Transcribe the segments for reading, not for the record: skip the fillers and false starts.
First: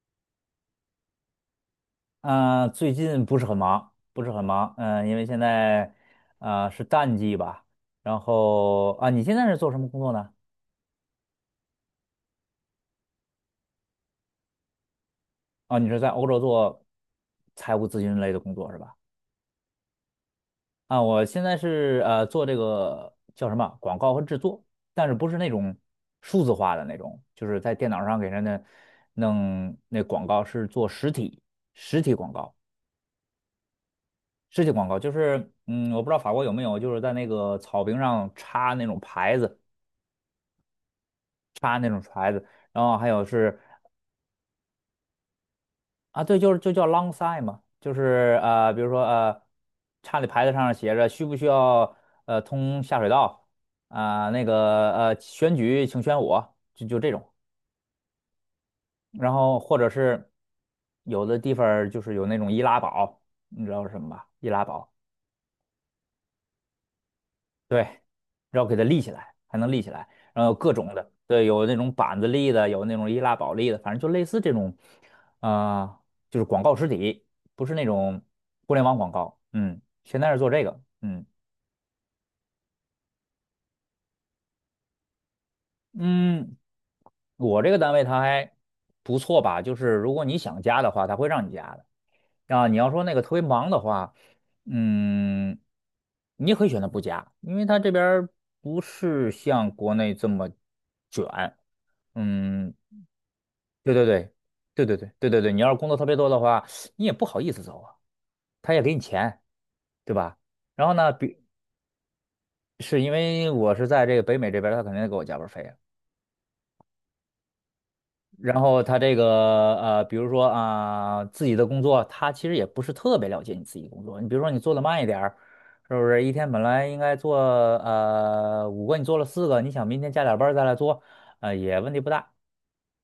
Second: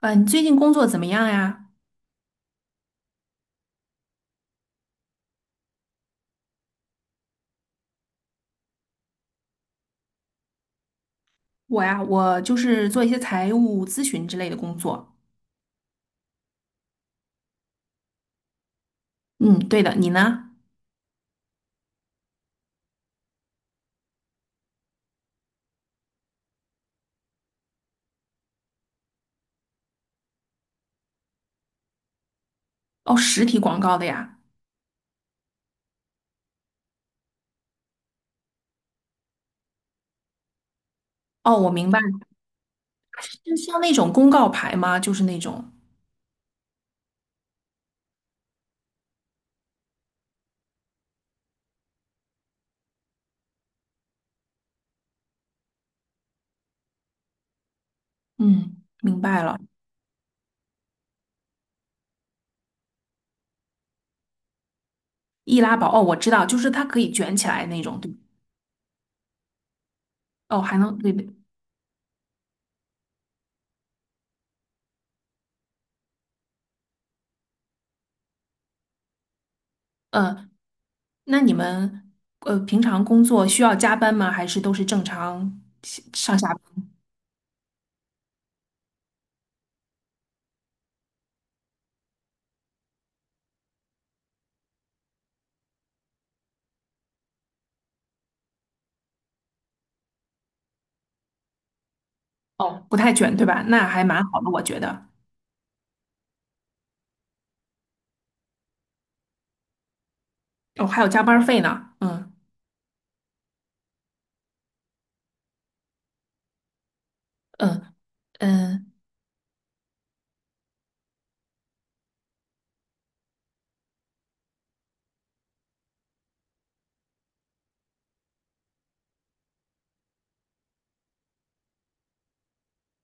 你最近工作怎么样呀？嗯，最近不是很忙，不是很忙，因为现在是淡季吧。然后啊，你现在是做什么工作呢？我就是做一些财务咨询之类的工作。啊，你是在欧洲做财务咨询类的工作是吧？嗯，对的，你呢？啊，我现在是做这个叫什么广告和制作，但是不是那种数字化的那种，就是在电脑上给人家弄那广告，是做实体广告，哦，实体广告的呀。实体广告就是我不知道法国有没有，就是在那个草坪上插那种牌子。哦，我插那明白种了。牌子，然后还有就是像那种公告牌吗？就是那种，啊，对，就叫 long sign 嘛，就是比如说插的牌子上写着需不需要通下水道啊、那个选举请选我，就这种，嗯，明然白后了。或者是有的地方儿就是有那种易拉宝，你知道是什么吧？易拉宝。易拉宝，哦，我知道，就是它可以卷起来对，那种，对。然后给它立起来，还能立起来，然后有哦，各还种能，的，对对，对，有那种板子立的，有那种易拉宝立的，反正就类似这种，啊、就是广告实体，不是那种互联网广告，现在是做嗯，这个。嗯那你们平常工作需要加班吗？还是都是正常上下嗯。班？我这个单位它还不错吧，就是如果你想加的话，它会让你加的，啊，你要说那个特别忙的话，嗯，你也可以选择不加，因为它这边儿不是像国内这么卷。嗯，哦，不太卷，对吧？那对还对蛮对，好的，我觉对对得。对对对对，你要是工作特别多的话，你也不好意思走啊，他也给你钱，对吧？然哦，后还有呢，加班费呢。嗯。是因为我是在这个北美这边儿他肯定给我加班儿费啊。嗯然后嗯，他这个比如说啊、自己的工作，他其实也不是特别了解你自己工作。你比如说你做的慢一点儿，是不是？一天本来应该做五个，你做了四个，你想明天加点班儿再来做，也问题不大。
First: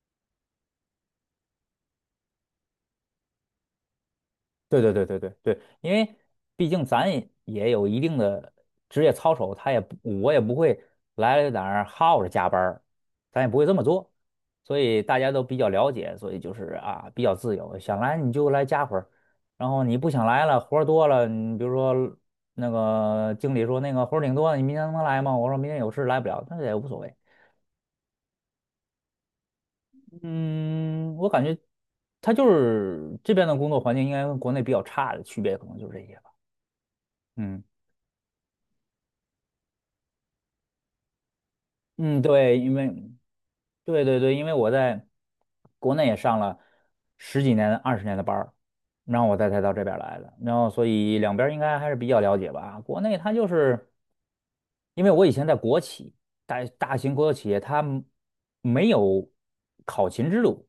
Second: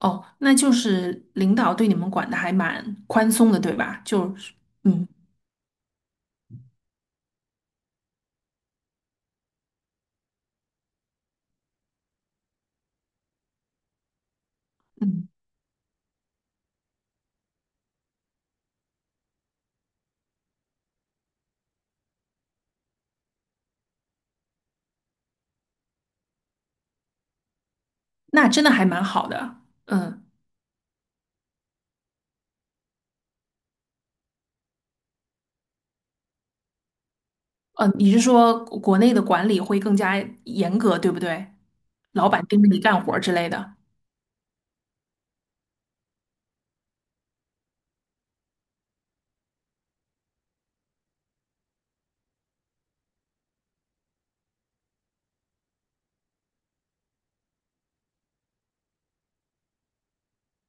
哦，那就是领导对你们管的还蛮宽松的，对吧？就是，对对对嗯对对对，因为毕竟咱也有一定的职业操守，他也不，我也不会来了哪儿耗着加班儿，咱也不会这么做，所以大嗯，家都比较了解，所以就是啊，比较自由，想来你就来加会儿，然后你不想来了，活儿多了，你比如说那个经理说那个活儿挺多的，你明天能来吗？我说明天有事来不了，那也无所谓。那真的还蛮好的。嗯嗯，我感觉他就是这边的工作环境应该跟国内比较差的区别，可能就是这些吧。嗯。嗯，你是说国内的管理会更加严格，对不对？嗯，老板对，盯着因你为干活儿之类的。对对对，因为我在国内也上了十几年、20年的班儿，然后我再才到这边儿来的，然后所以两边儿应该还是比较了解吧。国内它就是因为我以前在国企，大型国有企业，它们没有考勤制度，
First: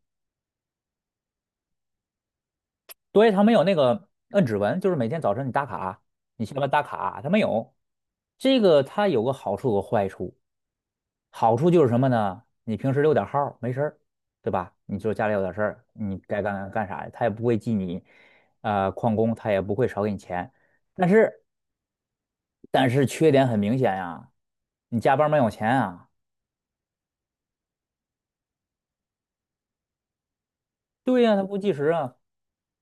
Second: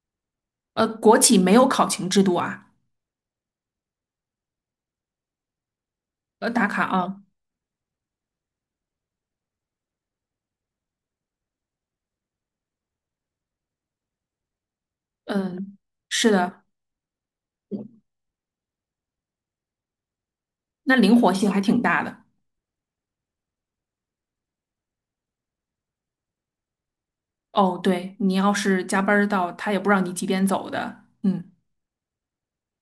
国企没有考勤制度啊。对，它没有那个摁指纹，就是每天早晨你打卡，你下打班打卡卡，啊。它没有。这个它有个好处有个坏处，好处就是什么呢？你平时溜点号儿没事儿，对吧？你就家里有点事嗯，儿，你是该的。干干啥，他也不会记你，旷工，他也不会少给你钱。那但灵活是，性还挺大的。但是缺点很明显呀，你加班没有钱啊？哦，对，你要是加班儿到，他也不知道你几点走的。对呀，他嗯。不计时啊。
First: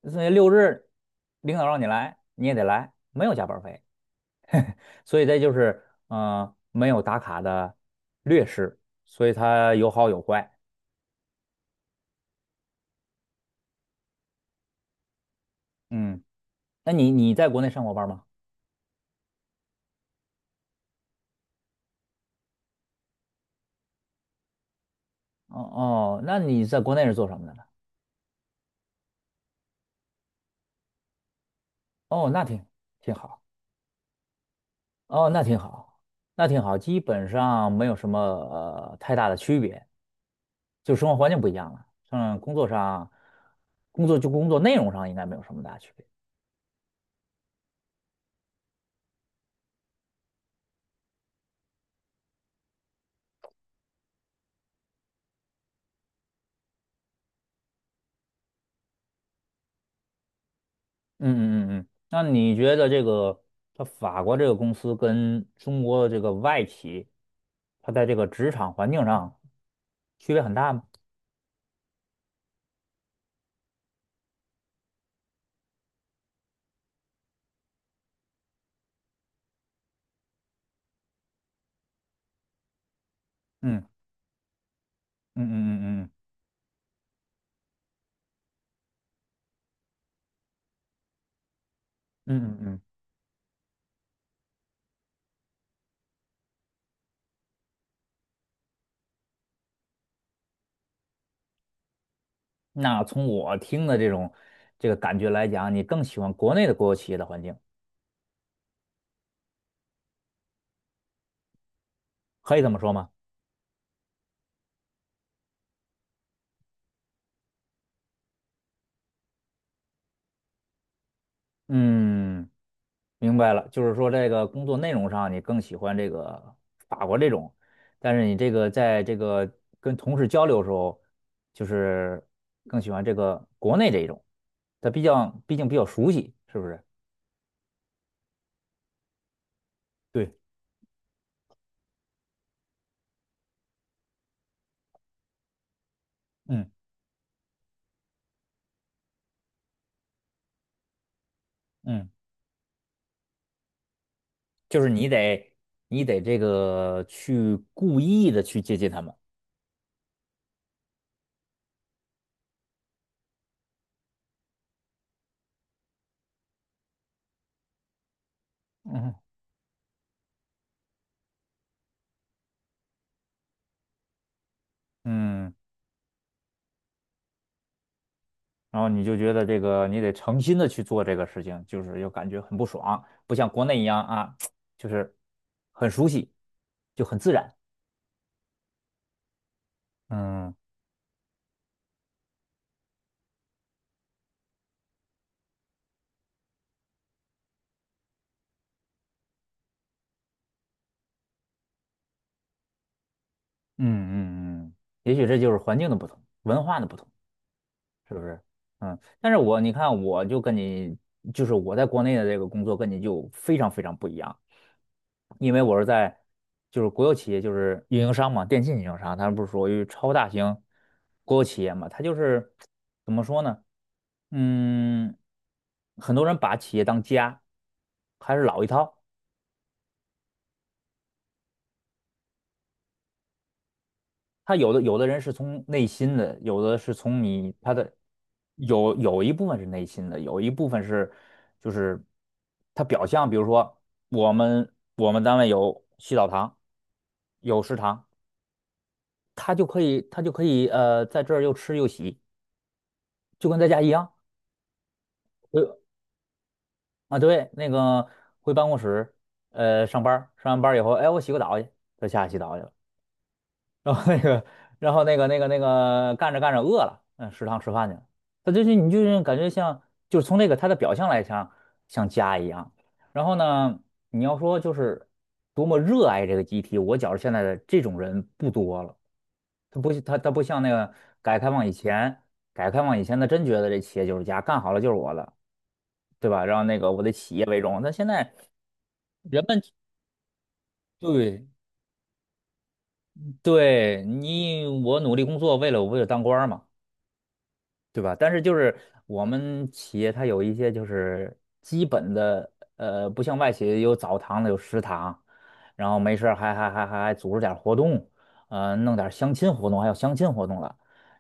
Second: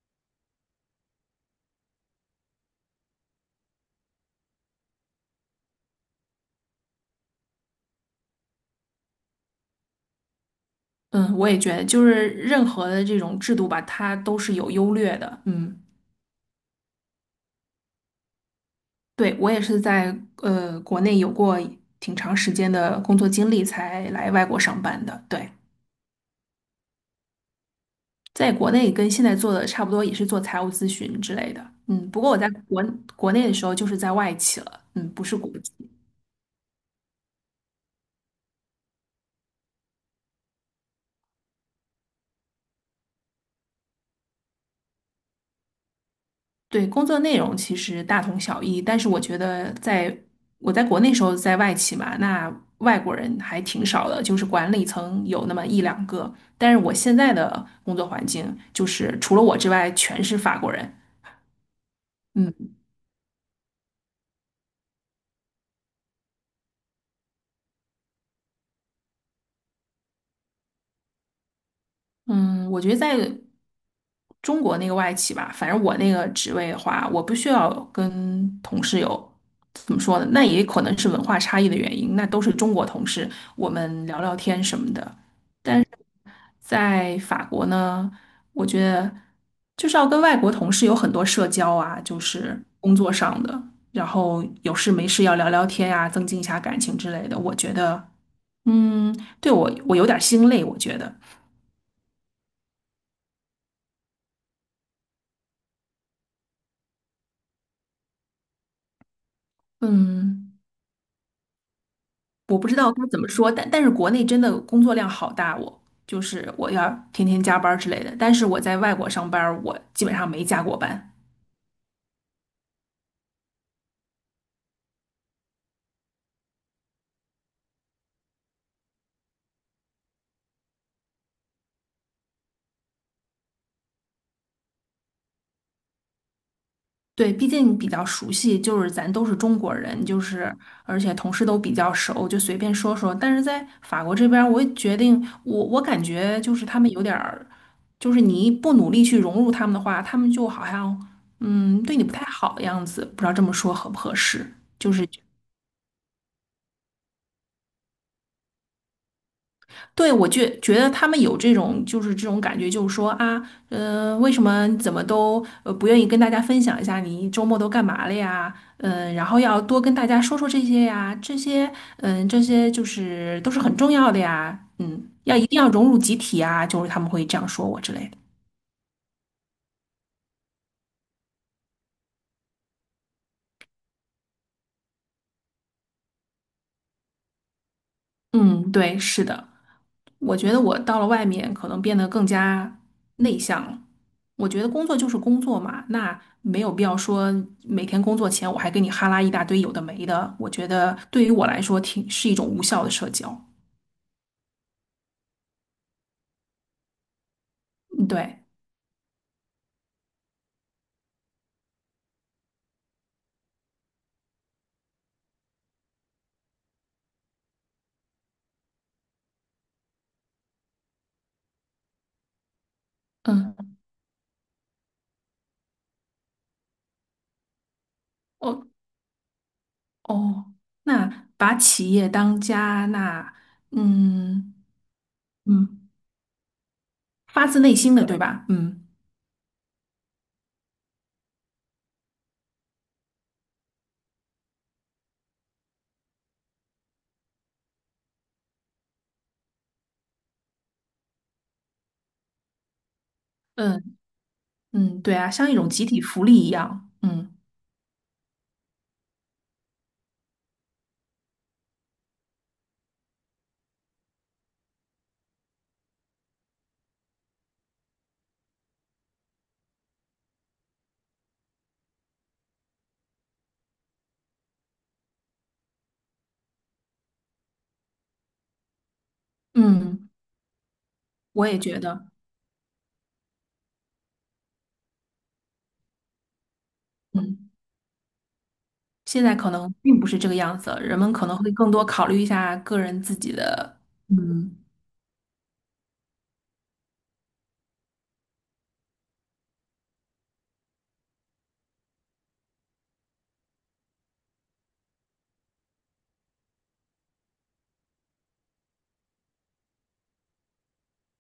所以六日领导让你来，你也得来，没有加班费。所以这就是，没有打卡的劣势。所以它有好有坏。嗯，我也觉得，就是任何的这种制度吧，它都是有优劣的。嗯。嗯，那你在国内上过班吗？对，我也是在国内有过挺长时间的工作经历，才来外国上班的。对，哦哦，那你在国内是做什么的呢？在国内跟现在做的差不多，也是做财务咨询之类的。嗯，不哦，过我那在国挺国好，内的时候就是在外企了，嗯，不哦，是那国挺企。好，那挺好，基本上没有什么太大的区别，就生活环境不一样了。嗯，工作上，工作就工作内容上应该没有什么大区别。对，工作内容其实大同小异，但是我觉得我在国内时候在外企嘛，那外国人还挺少的，就是管理层有那么一两个。但是我现在的工作环境就是除了我之外全是法国人。嗯嗯嗯嗯，那你嗯。觉得这个它法国这个公司跟中国的这个外企，它在这个职场环境上区别很大吗？嗯，我觉得在中国那个外企吧，反正我那个职位的话，我不需要跟同事有怎么说呢？那也可能是文化差异的原因，那都是中国同事，我嗯们聊聊天什么的。嗯但是嗯嗯在法国呢，我觉得就是要跟外国同事有很多社交啊，就嗯嗯嗯是嗯嗯。工作上的，然后有事没事要聊聊天呀、增进一下感情之类的。我觉得，嗯，对我有点儿心累，我觉得，那从我听的这个感觉来讲，你更喜欢国内的国有企业的环境，嗯。可我以不这知么说道该吗？怎么说，但是国内真的工作量好大我，就是我要天天加班儿之类的。但是我在外国上班儿我基本上没加过班。嗯，明白了，就是说这个工作内容上你更喜欢这个法国这种，但是你这个在这个跟同事交流的时候，就是更喜欢这个国内这一种，他毕竟比较熟悉，是不是？对，毕竟比较熟悉，就是咱都是中国人，就对，是而且同事都比较熟，就随便说说。但是在法国这边儿我也决定，我感觉就是嗯他们有点儿，就是你不努力去融入他们的话，他们就好像对你嗯，不太好的样子，不知道这么说合不合适。就是就是。你得这个去故意的去接近他们。对，我觉得他们有这种，就是这种感觉，就是说啊，为什么怎么都不愿意跟大家分享一下你周末都干嘛了呀？嗯然后要多跟大家说说这些呀，这些就是都是很重要的呀，要一嗯。定要融入集体啊，就是他们会这样说我之类的。然后你就觉得这个你得诚心的去做这个事情，就是又感觉很不爽，不像国内一样啊，就是很熟悉，就很自然。嗯，对，是的。我觉嗯得我到了外面，可能变得更加内向了。我觉得工作就是工作嘛，那没有必要说每天工作前我还跟你哈拉一大堆有的没的。我觉得对于我来说挺是一种无效的社交。嗯嗯嗯，也许这就是环境的不同，文化的不同，嗯是不对。是？嗯，但是你看，我就跟你，就是我在国内的这个工作跟你就非常非常不一样，因为我是在国有企业，就是运营商嘛，电信运营商，它不是属于超大型国有企业嘛，它就是怎么说呢？嗯。嗯。很多人把企业当家，还是老哦一套。哦，那把企业当家，那嗯他有的人是从内嗯，心的，有的是从发你自他内的心的，对吧？嗯有一部分是内心的，有一部分是就是他表象，比如说我们单位有洗澡堂，有食堂，他就可以在这儿又吃又洗，就跟在家一嗯样。嗯，对啊，像一呃种集体福利一样。嗯。对，那个回办公室上完班儿以后，哎我洗个澡去，他下去洗澡去了。然后那个，然后那个干着干着饿了，食堂吃饭去了。他就是你就是感觉像，就是从那个他的表象来讲，像家一样。然后呢，你要说就是多么热爱这个集体，我觉着现在的这种人不多了。他不嗯，他他不像那个改革我开也放以觉得。前，改革开放以前他真觉得这企业就是家，干好了就是我的，对吧？然后那个我的企业嗯。为荣。但现在现在人可们能并不是这个样子了，人们可能对会更多考虑一下个人自己的。对嗯。我努力工作，为了当官儿嘛。对吧？但是就是我们企业它有一些就是基本的，呃，不像外企有澡堂子有食堂，然后没事儿还组织点儿活动，弄点儿相亲活动，还有相亲活动了，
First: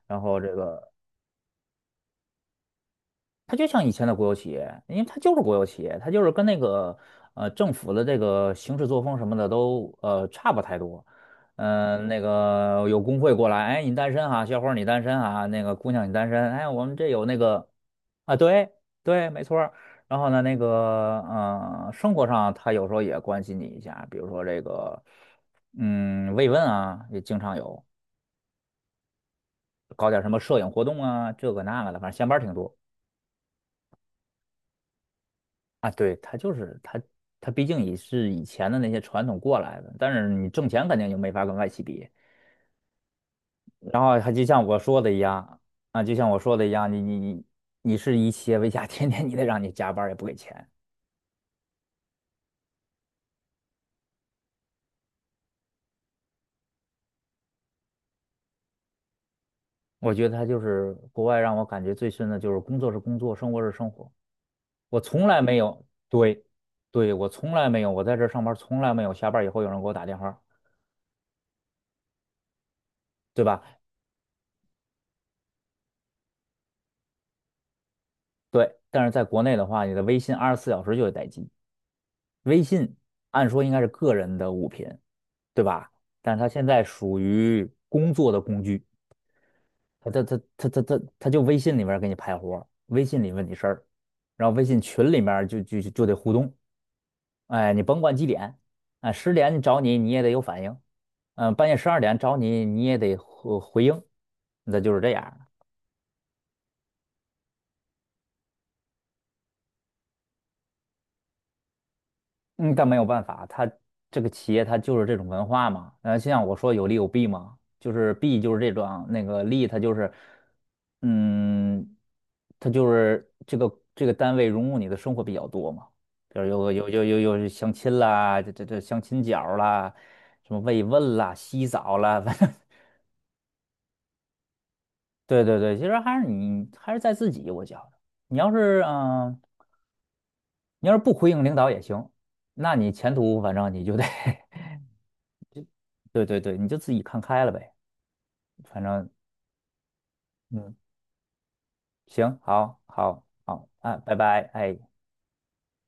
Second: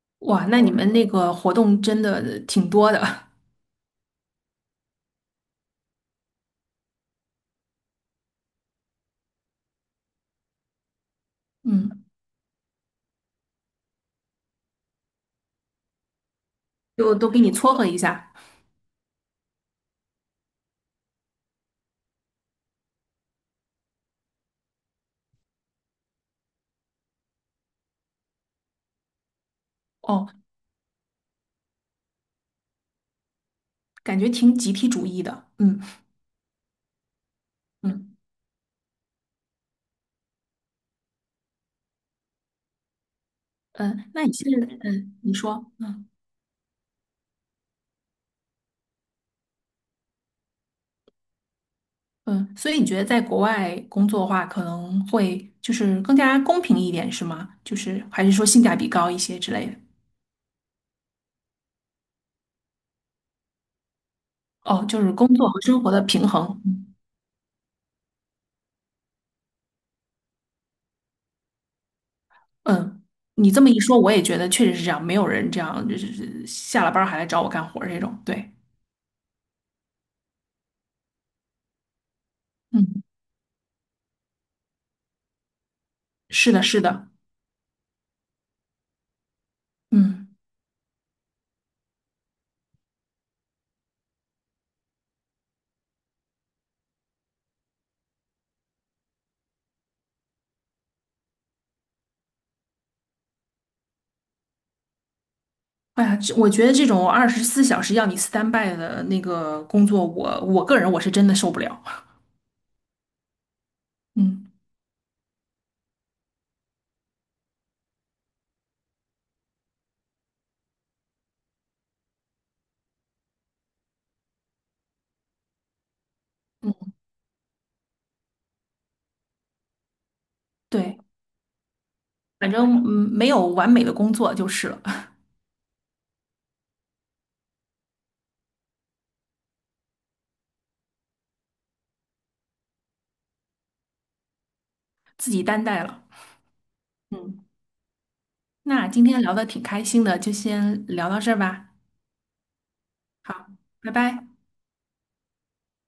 然后哇，这那你个们那个活动真的挺多的。它就像以前的国有企业，因为它就是国有企业，它就是跟那个政府的这个行事作风什么的都差不太多。嗯，那个有工会过来，哎，你单身啊，小伙儿你单身啊，那个姑娘你单身，哎，我们这就有都那给你个撮合一下。啊，对对，没错儿然后呢，那个生活上他有时候也关心你一下，比如说这个慰问啊，也经常有，搞点哦，什么摄影活动啊，这个那个的，反正下班儿挺多。感觉挺集体主义的。嗯啊，对，他毕竟也嗯是以前的那些传统过来的，但是你挣钱肯定就没法跟外企比。然嗯，后那他你就现像在，我说的嗯，一你样，说，啊，嗯就像我说的一样，你是以企业为家，天天你得让你加班儿也不给钱。嗯，所以你觉得在国外工作的话，可能会就是更加公平一点，是吗？就是还是说性价比高一些之类的？我觉得他就是国外让我感觉最深的就是工作是工作，生活是生活。哦，我就是从工来作没和生有，活的平对，衡。对，我从来没有，我在这儿上班儿从来没有下班儿以后有人给我打电话，嗯，对你这吧？么一说，我也觉得确实是这样，没有人这样就是下了班儿还来找我干活儿这种。对，对，但是在国内的话，你的微信24小时就得待机。微信嗯，按说应该是个人的物品，对吧？但是它是的，现是在的。属于工作的工具，嗯。他就微信里面给你派活儿微信里问你事儿，然后微信群里面就得互动，哎，你甭管几点，哎，10点你找你也得有反应，半夜12点找你也得回应，那就是这样。哎呀，这我觉得这种24小时要你 stand by 的那个工作，我个人我是真的受不了。嗯，但没有办法，它这个嗯企业它就是这种文化嘛。就像我说有利有弊嘛，就是弊就是这种，那个利它就是，嗯，它就是这个单位融入你的生活比较多嘛，比如嗯，有相亲啦，这相亲角儿啦，什么慰对，问啦、洗澡啦，反反正 正 没有完美的工作就是了。对对对，其实还是你还是在自己，我觉得你要是你要是不回应领导也行，那你前途反正你就得 自己担待了。对对对，你就自己看开嗯，了呗，反那今正天聊的挺开心的，就嗯，先聊到这儿吧。行，好，好，好，好，拜啊，拜拜。拜，哎。